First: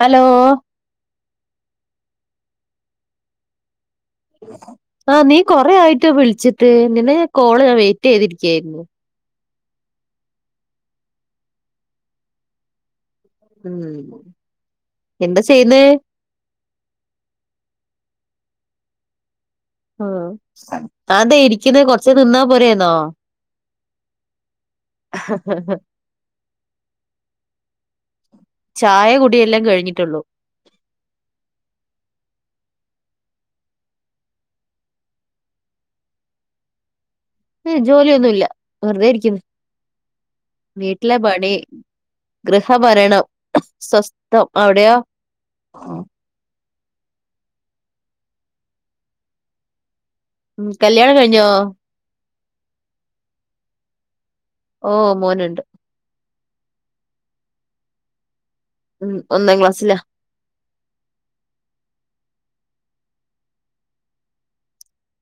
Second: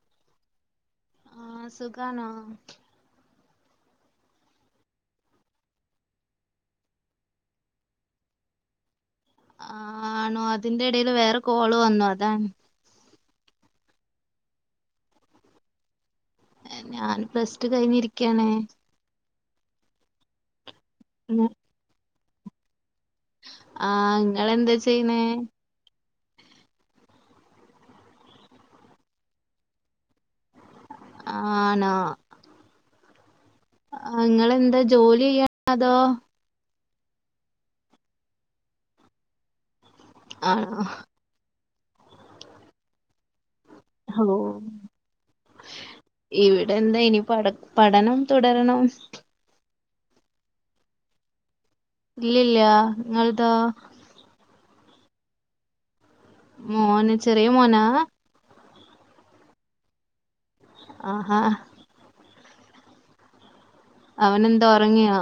Hello ആഹ സുഖാണോ ആ നീ കൊറെ ആയിട്ട് വിളിച്ചിട്ട് നിന്നെ ഞാൻ കോള് ഞാൻ വെയിറ്റ് ചെയ്തിരിക്കായിരുന്നു ആ ആണോ അതിന്റെ ഇഡേൽ വേറെ കോള് വന്നു അതാ ഉം എന്താ ചെയ്യുന്ന ഞാൻ പ്ലസ് ടു കഴിഞ്ഞിരിക്കാണ് ആ അന്താ ഇരിക്കുന്ന കൊറച്ച നിന്നാ പോരന്നോ ആഹ ഇങ്ങളെന്താ ചെയ്യുന്നേ ചായ കുടിയെല്ലാം കഴിഞ്ഞിട്ടുള്ളൂ ആണോ ആ ഇങ്ങളെന്താ ജോലി ചെയ്യാണോ അതോ ജോലിയൊന്നുല്ല വെറുതെ ഇരിക്കുന്നു ആണോ വീട്ടിലെ പണി ഗൃഹഭരണം ഓ സ്വസ്തം അവിടെയോ ടെ എന്താ ഇനി പഠ പഠനം തുടരണം ഉം കല്യാണം കഴിഞ്ഞോ ഇല്ല ഇല്ല ഇങ്ങൽതോ ഓ മോനുണ്ട് മോന ചെറിയ മോനാ ഉം ഒന്നാം ക്ലാസ്സിലാ ആഹാ അവനെന്താ ഒറങ്ങിയോ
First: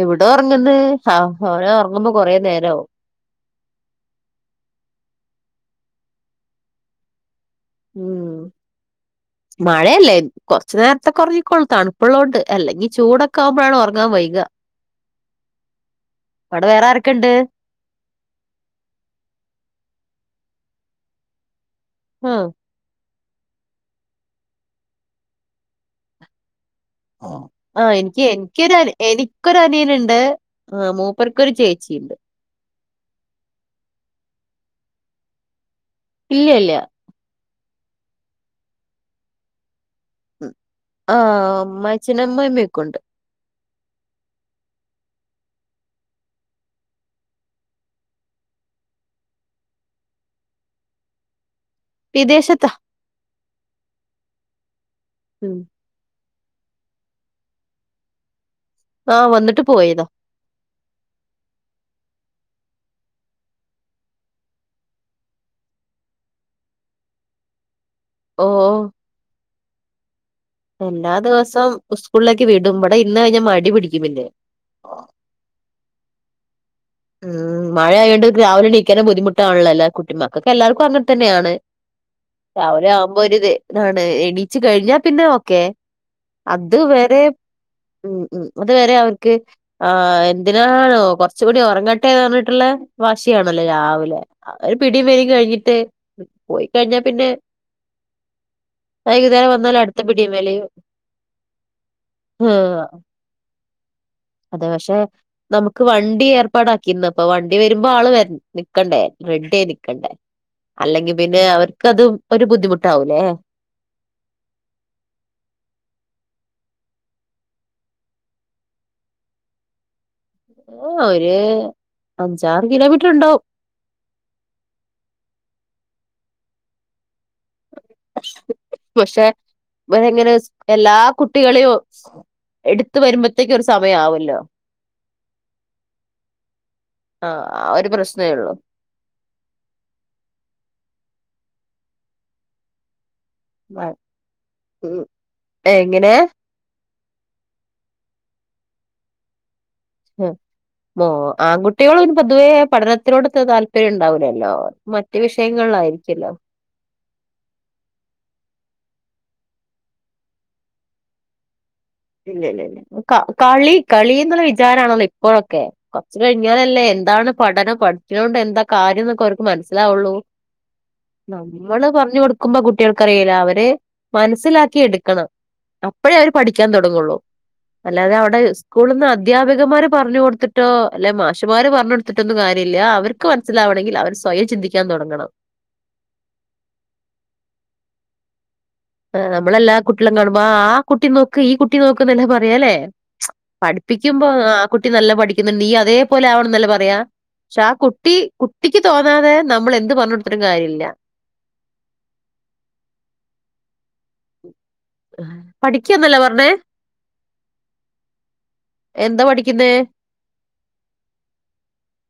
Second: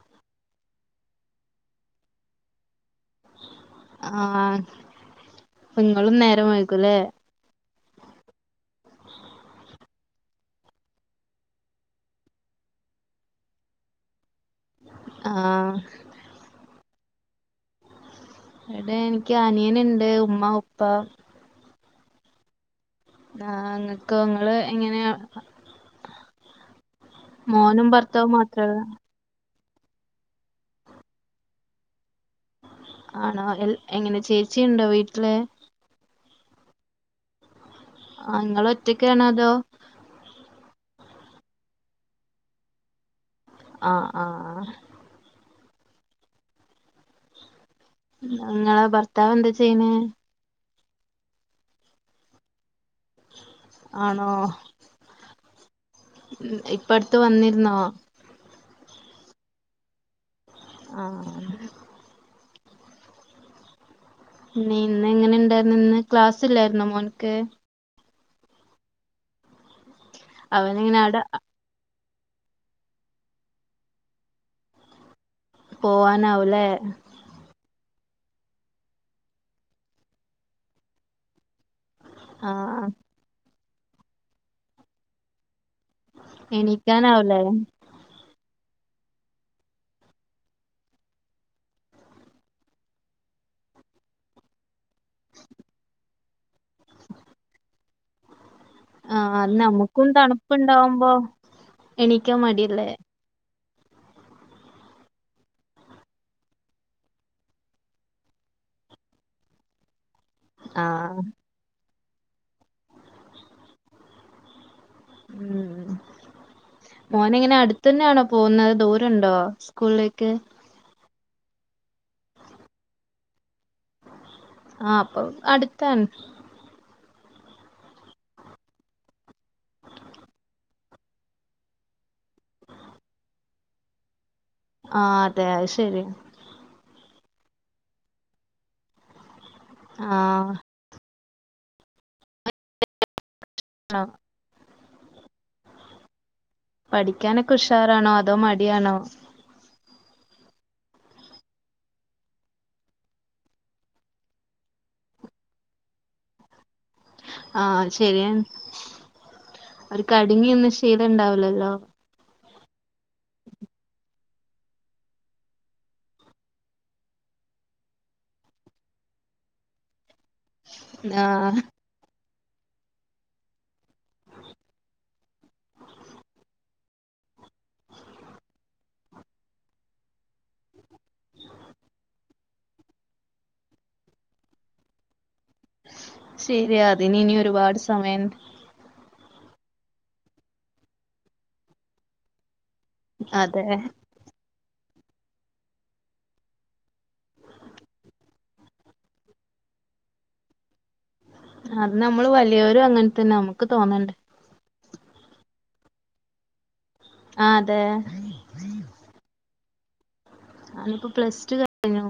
എവിട ഉറങ്ങുന്ന് ആ അവന് ഓറങ്ങുമ്പോ കൊറേ നേരവും ആഹ നിങ്ങളും നേരം വെഴുകുംലേ ഉമം മഴയല്ലേ കുറച്ചു നേരത്തെ ഒറങ്ങിക്കോളും തണുപ്പുള്ളതോണ്ട് അല്ലെങ്കിൽ ചൂടൊക്കെ ആകുമ്പോഴാണ് ഒറങ്ങാൻ വൈകുക ആ അ വേറെ ആരക്കെ ഇണ്ട് ഇവിടെ എനിക്ക് അനിയനണ്ട് ഉമ്മ ഉപ്പ ആ ആഇങ്ങക്കോ ഇങ്ങൾ എങ്ങനെയ ആ ഭർത്താവും മാത്രേ എനികോഎനിക്ക് എനി എനിക്ക് ഒരു അനിയനുണ്ട് ആ മൂപ്പർക്ക്കൊരു ചേച്ചിയുണ്ട് ആണോ എ എങ്ങനെ ചേച്ചീണ്ടോ വീട്ടില് ഇല്ല യില്ല അ നിങ്ങൾ ഒറ്റക്കണോ അതോ ആ അ അമ്മായിച്ചൻഅമ്മായിമയൊക്കെ ഇണ്ട് അ അ ആ ഇങ്ങളെ ഭർത്താവ് എന്താ ചെയ്ണ് വിദേശത്ത ആണോ ഉം ഇം ഇപ്പ അടുത്ത വന്നിരുന്നോ ആഹ വന്നിട്ട് പോയതാ ആ അ ഇ നിഇന്ന് എങ്ങനെ ഇണ്ടായിരുന്നു ഇന്ന് ക്ലാസില്ലായിന്നോ മോൻക്ക് ഓഹ് അവനിങ്ങനെ അവിടെ എല്ലാംദിവസവും സ്കൂളിലേക്ക് വിടും ഇബടെ ഇര്ന്ന് കഴിഞ്ഞാൽ മടി പിടിക്കും പിന്നെ പോവാനാവൂലേ ഉം മഴയായകൊണ്ട് രാവിലെ എണീക്കാൻ ബുദ്ധിമുട്ടാണല്ലോ എല്ല കുട്ടി മക്കൊക്കെ എല്ലാവർക്കും അങ്ങനെ തന്നെയാണ് ആഹ് രാവിലെ ആവുമ്പോ ഒരു ഇത് ഇതാണ് എണീച്ച് കഴിഞ്ഞാ പിന്നെ ഓക്കെ അത് വേറെ എണീക്കാനാവൂലേ ഉം ഉം അതുവരെ അവർക്ക് ആ എന്തിനാണോ കുറച്ചു കൂടി ഒറക റങ്ങട്ടെ പറഞ്ഞിട്ടുള്ള വാശിയാണല്ലോ രാവിലെ അവര് പിടിയും വലീം കഴിഞ്ഞിട്ട് പോയി കഴിഞ്ഞാ പിന്നെ ആഹ് വൈകുന്നേരം അത് വന്നൽ അടുത്ത നമ്മുക്കും പിടീം വലിം തണുപ്പുണ്ടാവുമ്പോ എണീക്കാൻ മടിയല്ലേ അതെ പക്ഷെ നമുക്ക് വണ്ടി ഏർപ്പാടാക്കിന്ന് അപ്പൊ വണ്ടി വരുമ്പോ ആള് നിക്കണ്ടേ റെഡിയായി നിക്കണ്ടേ അല്ലെങ്കി ആഹ് ൽപിന്നെ അവർക്ക് അത് ഒരു ബുദ്ധിമുട്ടാവൂലേ ഇമ് മോനെ എങ്ങനെ അടുത്തന്നെയാണോ പോകുന്നത് ദൂരം ഉണ്ടോ സ്കൂളിലേക്ക് ഒ ഒരു അഞ്ചാറ് കിലോമീറ്റർ ഉണ്ടാവും ആ അപ്പൊ അടുത്താണ് പക്ഷെ ഇവനങ്ങ എല്ലാ കുട്ടികളെം എടുത്തു വരുമ്പോത്തേക്ക് ഒരു സമയം ആവല്ലോ ആ അതെ അത് ശെരി അ ആഒരു പ്രശ്നേയുള്ളു ആ വഴ് മ് എങ്ങനെ പഠിക്കാനൊക്കെ ഉഷാറാണോ അതോ മടിയാണോ മോ ആൺകുട്ട്യോള് പിന്നെപൊതുവേ പഠനത്തിനോട് താല്പര്യം ഉണ്ടാവൂലല്ലോ മറ്റ് വിഷയങ്ങ ളായിരിക്കല്ലോ ആ ശെരിയാണ് ഓര് ക് അടങ്ങിയിന്ന് ശീലണ്ടാവുലല്ലോ ഇല്യ ഇല്യ ഇല്യ കളി കളി ന്നുള്ളവിചാരാണല്ലോ ഇപ്പോഴൊക്കെ കൊറച്ച് കഴിഞ്ഞാലല്ലേ എന്താണ് പഠനം പഠിച്ചത് കൊണ്ട് എന്താ കാര്യം ന്നൊക്കെ അവർക്ക് മനസ്സിലാവൊള്ളൂ ആഹ് നമ്മള് പറഞ്ഞ് കൊടു ക്കുമ്പോ കുട്ടികൾക്കറിയില്ല അവര് മനസ്സിലാക്കി എടുക്കണം അപ്പോഴേ അവര് പഠി ക്കാൻ തൊടങ്ങുള്ളൂ അല്ലാതെ അവിടെ സ്കൂള്ന്ന് അധ്യാപികമാര് പറഞ്ഞു കൊടുത്തിട്ടോ അല്ലെ മാഷുമാര് പറഞ്ഞ് കൊടുത്തിട്ടൊന്നും കാര്യമില്ല അവർക്ക് മനസ്സിലാവണെങ്കിൽ അവൻ സ്വയം ചിന്തിക്കാൻ തൊടങ്ങണം ശരിയാതിനിനി ഒരുപാട് സമയം ആ്നമ്മളെല്ലാ കുട്ടികളേം കാണുമ്പോ ആ കുട്ടി നോക്ക് ഈ കുട്ടി നോക്ക് ന്നല്ലെ പറയാല്ലേ അതെ പഠിപ്പിക്കുമ്പോ ആ കുട്ടി നല്ല പഠിക്കുന്നുണ്ട് നീ അതേപോലെ ആവണം എന്നല്ലെ പറയാ പക്ഷെ ആ കുട്ടി കുട്ടിക്ക് തോന്നാതെ നമ്മൾ എന്ത് പറഞ്ഞ കൊടുത്തിട്ടും കാര്യല്ല അത് നമ്മള് വലിയരും അങ്ങനെ തന്നെ നമുക്ക് തോന്നണ്ട് പഠിക്കന്നല്ലേ പറഞ്ഞേ ആ അതെ എന്താ പഠിക്കുന്നെ ഞാനിപ്പോ പ്ലസ് റ്റു കഴിഞ്ഞു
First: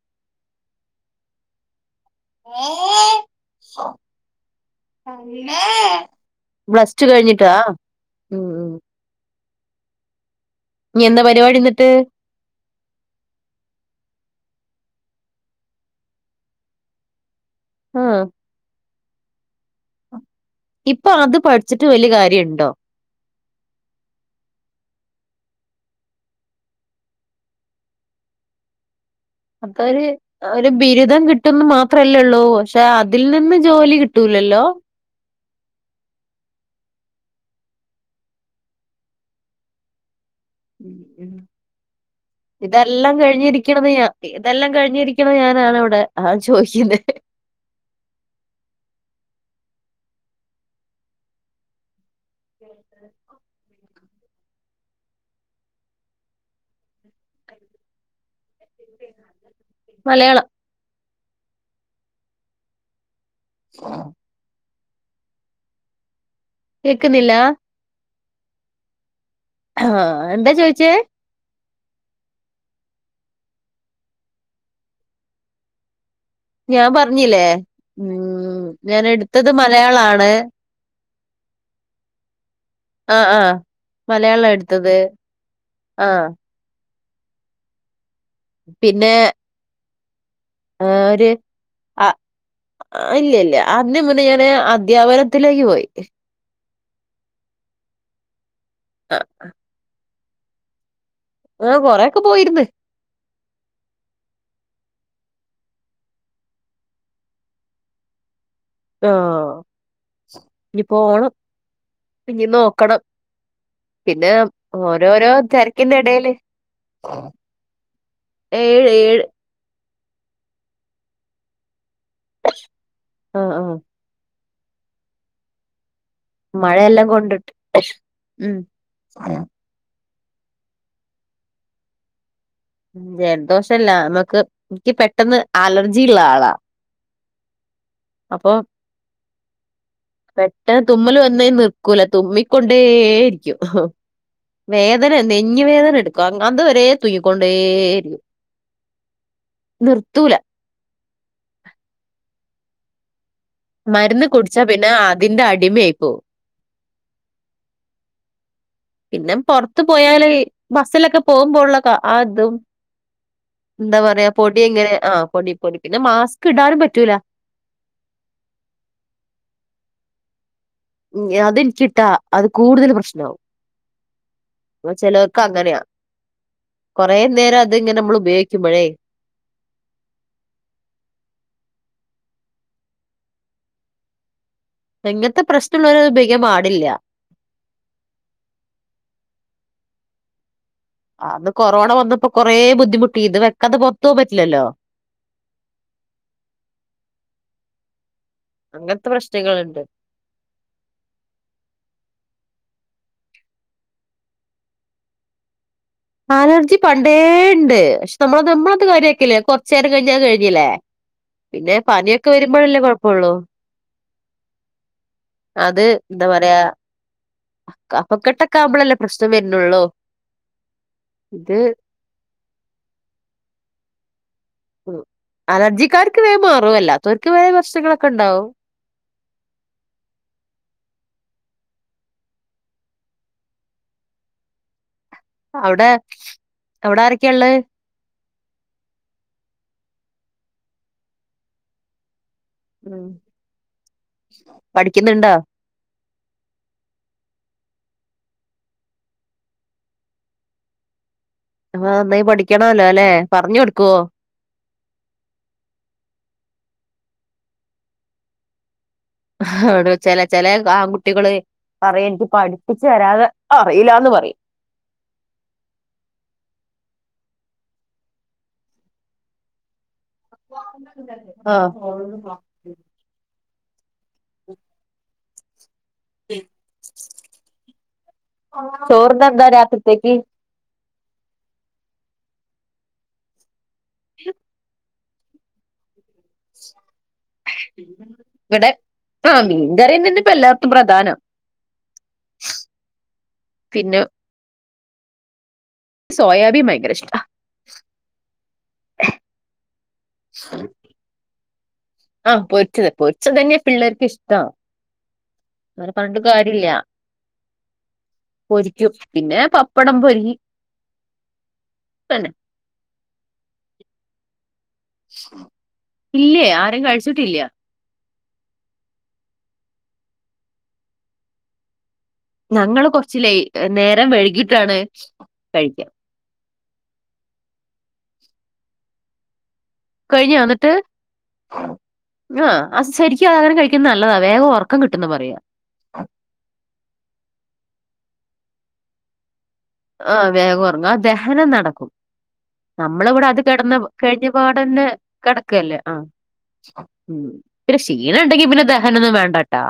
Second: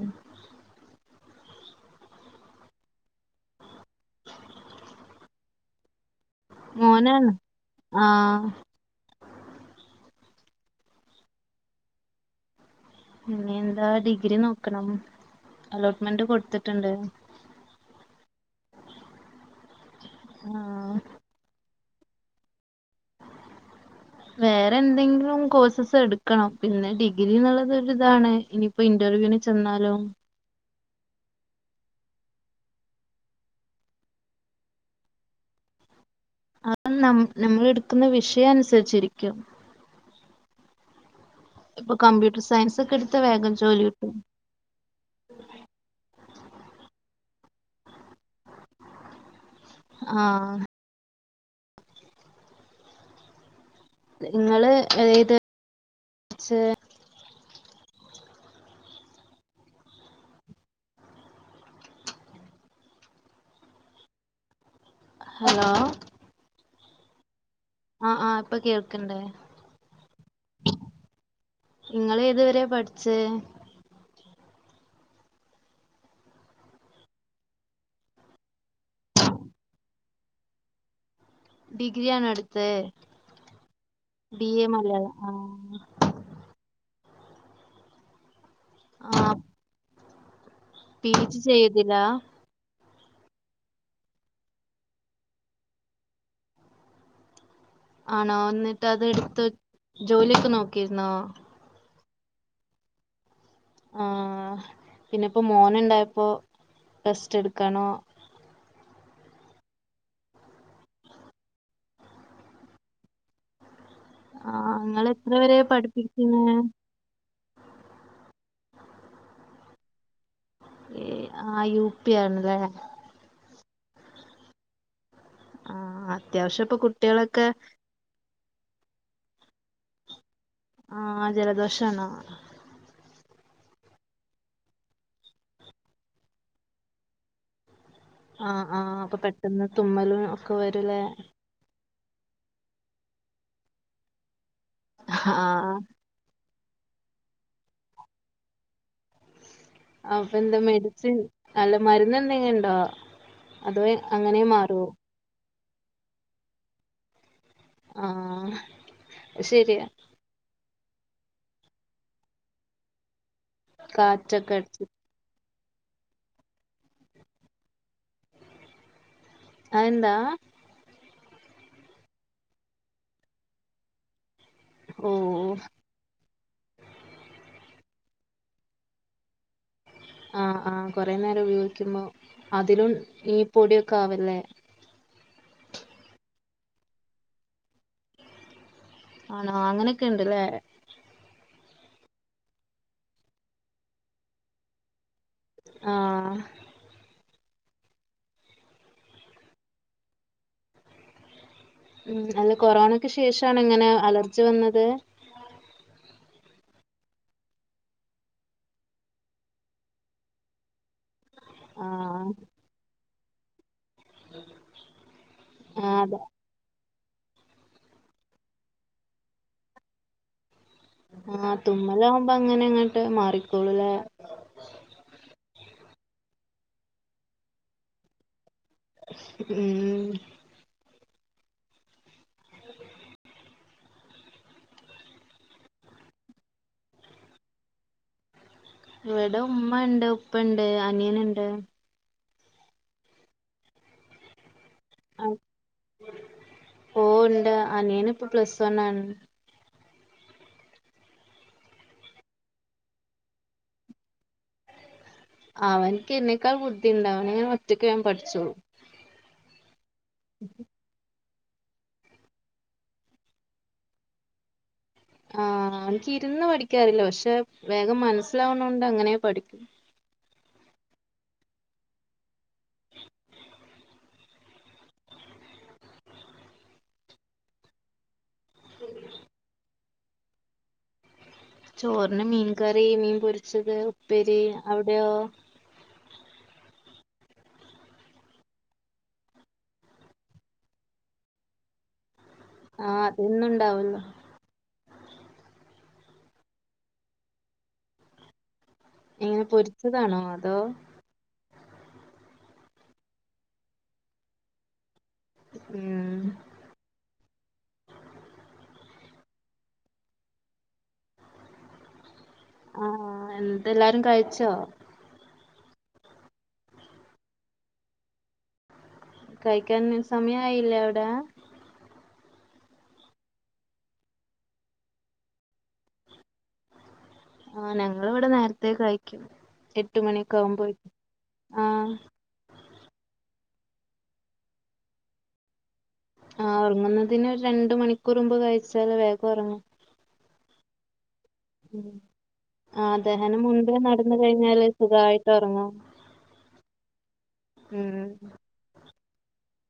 ഏ പ്ലസ്‌റ്റു മോനാണ് കഴിഞ്ഞിട്ടാ ആ മ് ആഹ് മ് ഇനി എന്താ പരിപാടി എന്നിട്ട് ഇനി എന്താ ഡിഗ്രി നോക്കണം അലോട്ട്മെന്റ് കൊട്ത്ത്ട്ട്ണ്ട് ആഹ ആഹ് ഇപ്പൊ അത് പഠിച്ചിട്ട് വലിയ കാര്യണ്ടോ വേറെ എന്തെങ്കിലും കോഴ്സസ് എടുക്കണം പിന്നെ ഡിഗ്രി ന്ന്ള്ളതൊര് താണ് ഇനിയിപ്പോ- ഇന്റർവ്യുന് അപ്പൊ ചെന്നാലോ ഒരു ഒരു ബിരുദം കിട്ടുന്ന് മാത്രല്ലൊള്ളൂ പക്ഷെ അതിൽ നിന്ന് ജോലി കിട്ടൂലല്ലോ ആ നം നമ്മൾെടുക്കുന്ന വിഷയം അനുസരിച്ചിരിക്കും ഉം ഇപ്പൊ ക- ഇതെല്ലാം കഴിഞ്ഞിരിക്ക്ണത് ഞാ ഇതെല്ലാം കഴിഞ്ഞിരിക്കണ ഞാനാണവിടെ ആ ചോദിക്കുന്നത് ആഹ [inaudible] നിങ്ങള് ഏത് വരെ പഠിച്ചത് മലയാളം ആഹ ഹലോ കേക്കുന്നില്ല ആഹ് ആഹ് ഇപ്പൊ കേൾക്ക്ണ്ട് ആഹ എന്താ ചോയിച്ചേ നിങ്ങള് ഏതുവരെ പഠിച്ചേ ഞാൻ പറഞ്ഞില്ലേ ഉം ഉ ഞാൻ എടുത്തത് മലയാളാണ് ഡഗ്രിയാണോട്തേ ആ ആ മലയാളം എടുത്തത് ആഹ് പിന്നെ ആഹ് പി ജി ചെയ്ത്നാ അഹ് ഇല്ല ഇല്ല അതിന് മുന്നേ ഞാന് അധ്യാപനത്തിലേക്ക് പോയി ആണോ എന്നിട്ട് അത് ആ എടുത്ത് ജോലിയൊക്കെ നോക്കിയിരുന്നോ ആഹ് കൊറെൊക്കെ പോയിര്ന്ന് ആഹ് പിന്നെപ്പോ മോനുണ്ടായപ്പോ ടെസ്റ്റ് എടുക്കാനോ ആഹ് ഇനി പോണം ഇനി നോക്കണം പിന്നെ ആഹ് നിങ്ങള് ഓരോരോ എത്ര വരെ തെര്കിന്റെടേല് പഠിപ്പിക്കുന്നെ ഏഴ് ഏഴ് ആഹ് യുപിയാണ്ലെ ആഹ് ആഹ് ആഹ് ഹാ മഴയെല്ലം കൊണ്ടിട്ട് [unintelligible] ആഹ് ജലദോഷാണോ ജലദോഷല്ല മ്മക്ക് ന്ക്കി പെട്ടെന്ന് അലർജി ഇള്ള ആളാ അപ്പൊ ആഹ് ആഹ് അപ്പൊ പെട്ടെന്ന് തുമ്മലും ഒക്കെ വരുല്ലേ കുല തുമ്മിക്കൊണ്ടേയിരിക്കും വേദന നെഞ് ആഹ് വേദന എടുക്കും അങ്ങ- അതുവരേ തൂയിക്കൊണ്ടെയിരിക്കും അപ്പൊ എന്താ മെഡിസിൻ അല്ല മരുന്ന് എന്തെങ്കി ണ്ടോ മരുന്ന് കുടിച്ച പിന്നെ അതിന്റെ അടിമയായ്പോ ആഹ് പിന്നെ പൊർത് ശരിയാ പോയാല് ബസ്സിലൊക്കെ പോകുമ്പോ ഉള്ള ആഹ് ഇതും എന്താ പറയാ കാറ്റൊക്കെ പൊടി അടിച്ച് എങ്ങനെ ആഹ് പൊടി പിന്നെ മാസ്ക് ഇടാനും പറ്റൂല അതന്താ [unintelligible] അതിൻക്കിട്ടാ അത് കൂടുതൽ പ്രശ്നാവും ചെലോർക്ക് ഓഹ് അങ്ങനെയ കൊറ നേരം അത്ങ്ങനെ നമ്മൾ ഉപയോഗിക്കുമ്പോഴേ ആഹ് ആഹ് കുറെേ നേരം ഉപയോഗിക്കുമ്പോ അതിലും ഈ പൊടിയൊക്കെ ആവല്ലേ ഇങ്ങത്തെ പ്രശ്നള്ളോര് അത് ഉപയോഗിക്കാൻ പാടില്ല ആണോ അങ്ങനൊക്കെ ഉണ്ട്ല്ലേ അന്ന് കൊറോണ വന്നപ്പോ കൊറെ ബുദ്ധിമുട്ടി ഇത് വെക്കാെതെ പൊർത്ത്പോവാം പറ്റില്ലല്ലോ ഉം. അങ്ങനത്തെ പ്രശ്നങ്ങള്ണ്ട് ഉം അല്ല കൊറോണക്ക് ശേഷണ് ഇ ങ്ങനെ അലർജി വന്നത് അലർജി പണ്ടേ ണ്ട് പക്ഷെ നമ്മളത് കാര്യക്കില്ല കൊറച്ച് നേരം കഴിഞ്ഞ കഴിഞ്ഞില്ലേ പിന്നെ പനിയൊക്കെ ആഹ് വരുമ്പോഴല്ലേ കുഴപ്പംള്ളൂ അത് ആഹ് അതെ ന്താപറയാ കഫക്കെട്ട് ആവുമ്പോളല്ലേ പ്രശ്നം വര്ണുള്ളൂ ആഹ് തുമ്മലാവകുമ്പോ അങ്ങനെ അങ്ങട്ട് മാറിക്കോളൂല്ലേ അലർജിക്കാർക്ക് വേം മാറും അല്ലാത്തവർക്ക് വേറെ പ്രശ്നങ്ങളൊക്കെ ഉണ്ടാവും ഉം അവടെ അവടെ ആരൊക്കെയ്ള്ളെ ഇവിടെ ഉമ്മ ണ്ട് ഉപ്പ ണ്ട് അനിയന്ണ്ട് ഉം പഠിക്കുന്നുണ്ടോ ഓ ണ്ട് അനിയനിപ്പൊ പ്ലസ് വണ്ണാണ് ആഹ് നന്നായി പഠിക്കണല്ലോല്ലെ പറഞ്ഞ് കൊടുക്കോ അവൻക്ക് ഇന്നേക്കാൾ ബുദ്ധിണ്ട് അവന്നെനെ ഒറ്റയ്ക്ക് പഠിച്ചോളും [unintelligible] ചെല ചെല ആൺകുട്ടികള് [unintelligible] പഠിപ്പിച്ച് തരാതെ അറിയില്ലാന്ന് പറയ് ആ. ആ ഇൻക്ക് ഇരുന്ന് പഠിക്കാറില്ല പക്ഷെ വേഗം മനസ്സിലാവണോണ്ട് അങ്ങനെ പഠിക്കു ആ ചോർനെന്താ രാത്രിത്തേക്ക്? ചോറിന് മീൻ കറി മീൻ പൊരിച്ചത് ഉപ്പേരി അവിടെയോ? വടെ ആ മീൻകറിനന്നല്ലേ ഇപ്പ എല്ലാട്ത്തും പ്രധാനം. ആ അതൊന്നും ഇണ്ടാവ്‌ലാ സോയാബി ഭയങ്കര ഇഷ്ട എങ്ങനെ പൊരിച്ചതാണോ അതോ ആ പൊരിച്ചത് പൊരിച്ചത് തന്നെയാ പിള്ളേർക്ക് ഇഷ്ടാ. അവരെ ഉം പറഞ്ഞിട്ടും കാര്യല്ലാ പൊരിക്കും. പിന്നെ പപ്പടം പൊരി തന്നെ. ആ എന്തെല്ലാരും കഴിച്ചോ? ഇല്ലേ ആരും കഴിച്ചിട്ടില്ല. കഴിക്കാൻ സമയായില്ലേ അവടെ? ഞങ്ങള് കൊർച്ച് ലേയ്റ്റ് നേരം വഴുകിട്ടാണ് കഴിക്കാ. ആ ഞങ്ങളിവടെ നേരത്തേ കഴിക്കും. എട്ട് മണിയൊക്കെ കഴിഞ്ഞാ ന്ന്ട്ട് ആവുമ്പോഴേക്കും ആഹ് ആ അസെരിക്കും ആഹാരം കഴി [unintelligible] നല്ലതാ വേഗം ഉറക്കം കിട്ടും ന്ന് പറയാ. ആ ഉറങ്ങുന്നതിനൊരണ്ട് മണിക്കൂറുമ്പ് കഴിച്ചാൽ വേഗം ഉറങ്ങും. ആ വേഗം ഉറങ്ങ ദഹനം നടക്കും. ഉം ആഹ് നമ്മളിവടെ അത് ദഹനം കെടന്ന മുൻപേ നടന്നു കഴിഞ്ഞപാട കഴിഞ്ഞാല് ന്നെ സുഖായിട്ട് ഉറങ്ങും കടക്കല്ലേ ആ. ഉം പിന്നെ ഉം ക്ഷീണണ്ടെങ്കി പിന്നെ ദഹനൊന്നും വേണ്ടട്ടാ.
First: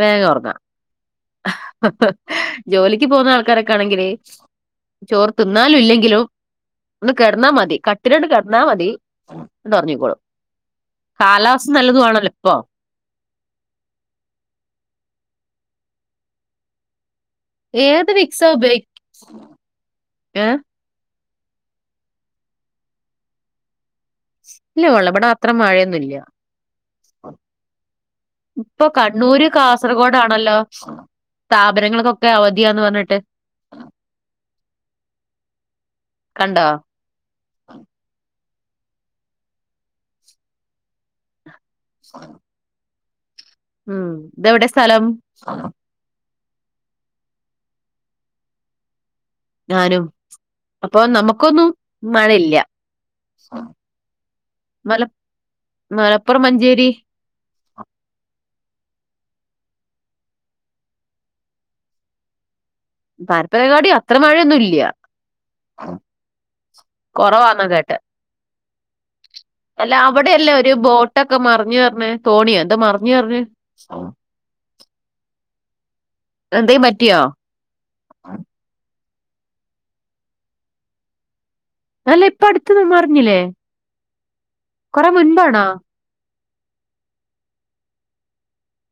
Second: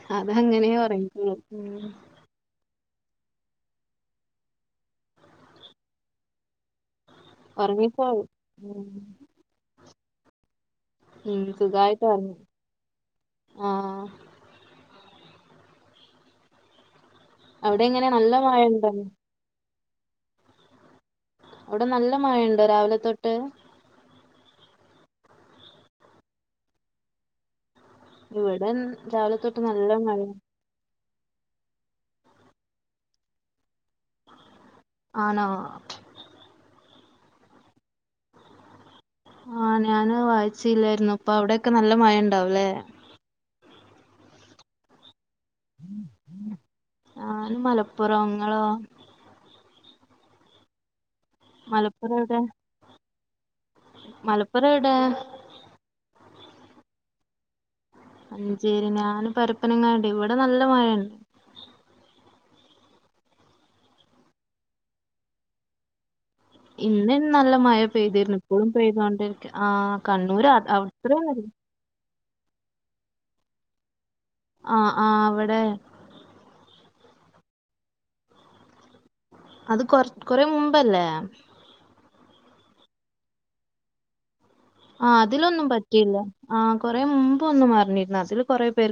വേഗർങ്ങ അതങ്ങനെ ഉറങ്ങിക്കോളും ഉം ജോലി ക്ക്‌ പോന്ന ആൾക്കാരൊക്കെ ആണെങ്കിലേ ചോർ തിന്നാലും ഇല്ലെങ്കിലും ഒന്ന് കെടന്നാൽ മതി കട്ടിലണ്ട് ഉറങ്ങിക്കോളും കിടന്നാൽ മതി ഉം ന്ന ഒർങ്ങിക്കോളും ഉം സുഖായിട്ട പറഞ്ഞെ ഇപ്പൊ ആഹ അവിടെ എങ്ങനെ ഏത് നല്ല വിക്സ മഴ ഉപയോ ഉണ്ടോ [inaudible] ഏ അവടെ നല്ല മഴയുണ്ടോ രാവിലെ തൊട്ട് ഇല്ല ഉള്ളെ ഇവിടെ അത്ര മഴയൊന്നുല്യ ഇവിടെ ഇപ്പൊ രാവിലെ കണ്ണൂര് തൊട്ട് നല്ല മഴയാ കാസർഗോഡണല്ലോ സ് സ്ഥാപനങ്ങൾക്കൊക്കെ അവധിയാ ന്ന് പറഞ്ഞേട്ട് ആണോ [inaudible] ആഹ ഞാന് വായിച്ചില്ലായിരുന്നു ഇപ്പൊ അവിടൊക്കെ നല്ല മഴ ഉണ്ടാവുല്ലേ ഉം ഇതെവിടെ സ്ഥലം ഞാനും മലപ്പുറംങ്ങളോ ഞാനും അപ്പൊ നമുക്കൊന്നും മലപ്പുറം മയ എവിടെ ഇല്ല മലപ്പുറം എവിടെ മലം മലപ്പുറം മഞ്ചേരി മഞ്ചേരി ഞാന് പരപ്പനങ്ങാടി ഇവിടെ നല്ല മയെണ് പരപ്പനങ്ങടി അത്ര മഴയൊന്നു ഇല്യ ഇന്ന് നല്ല മഴ പെയ്തിര്ന്നു ഇപ്പളും പെയ്തോണ്ടിരിക്ക ആ കണ്ണൂർ അ അവിടെ ക്കെ മറിഞ്ഞ് മേ തോണിയ എന്താ മറിഞ്ഞ് റിഞ്ഞ് ആഹ ആ ഇവിടെ എന്തെയും പറ്റിയോ അത് കൊ കൊറെ മുമ്പല്ലേ ഇപ്പ അടുത്ത നമ്മ അറിഞ്ഞില്ലേ ആ അതിലൊന്നും പറ്റില്ല ആ കൊറെ മുമ്പ് ഒന്നും മറിഞ്ഞിരുന്ന അതില് കൊറെ പേർക്ക്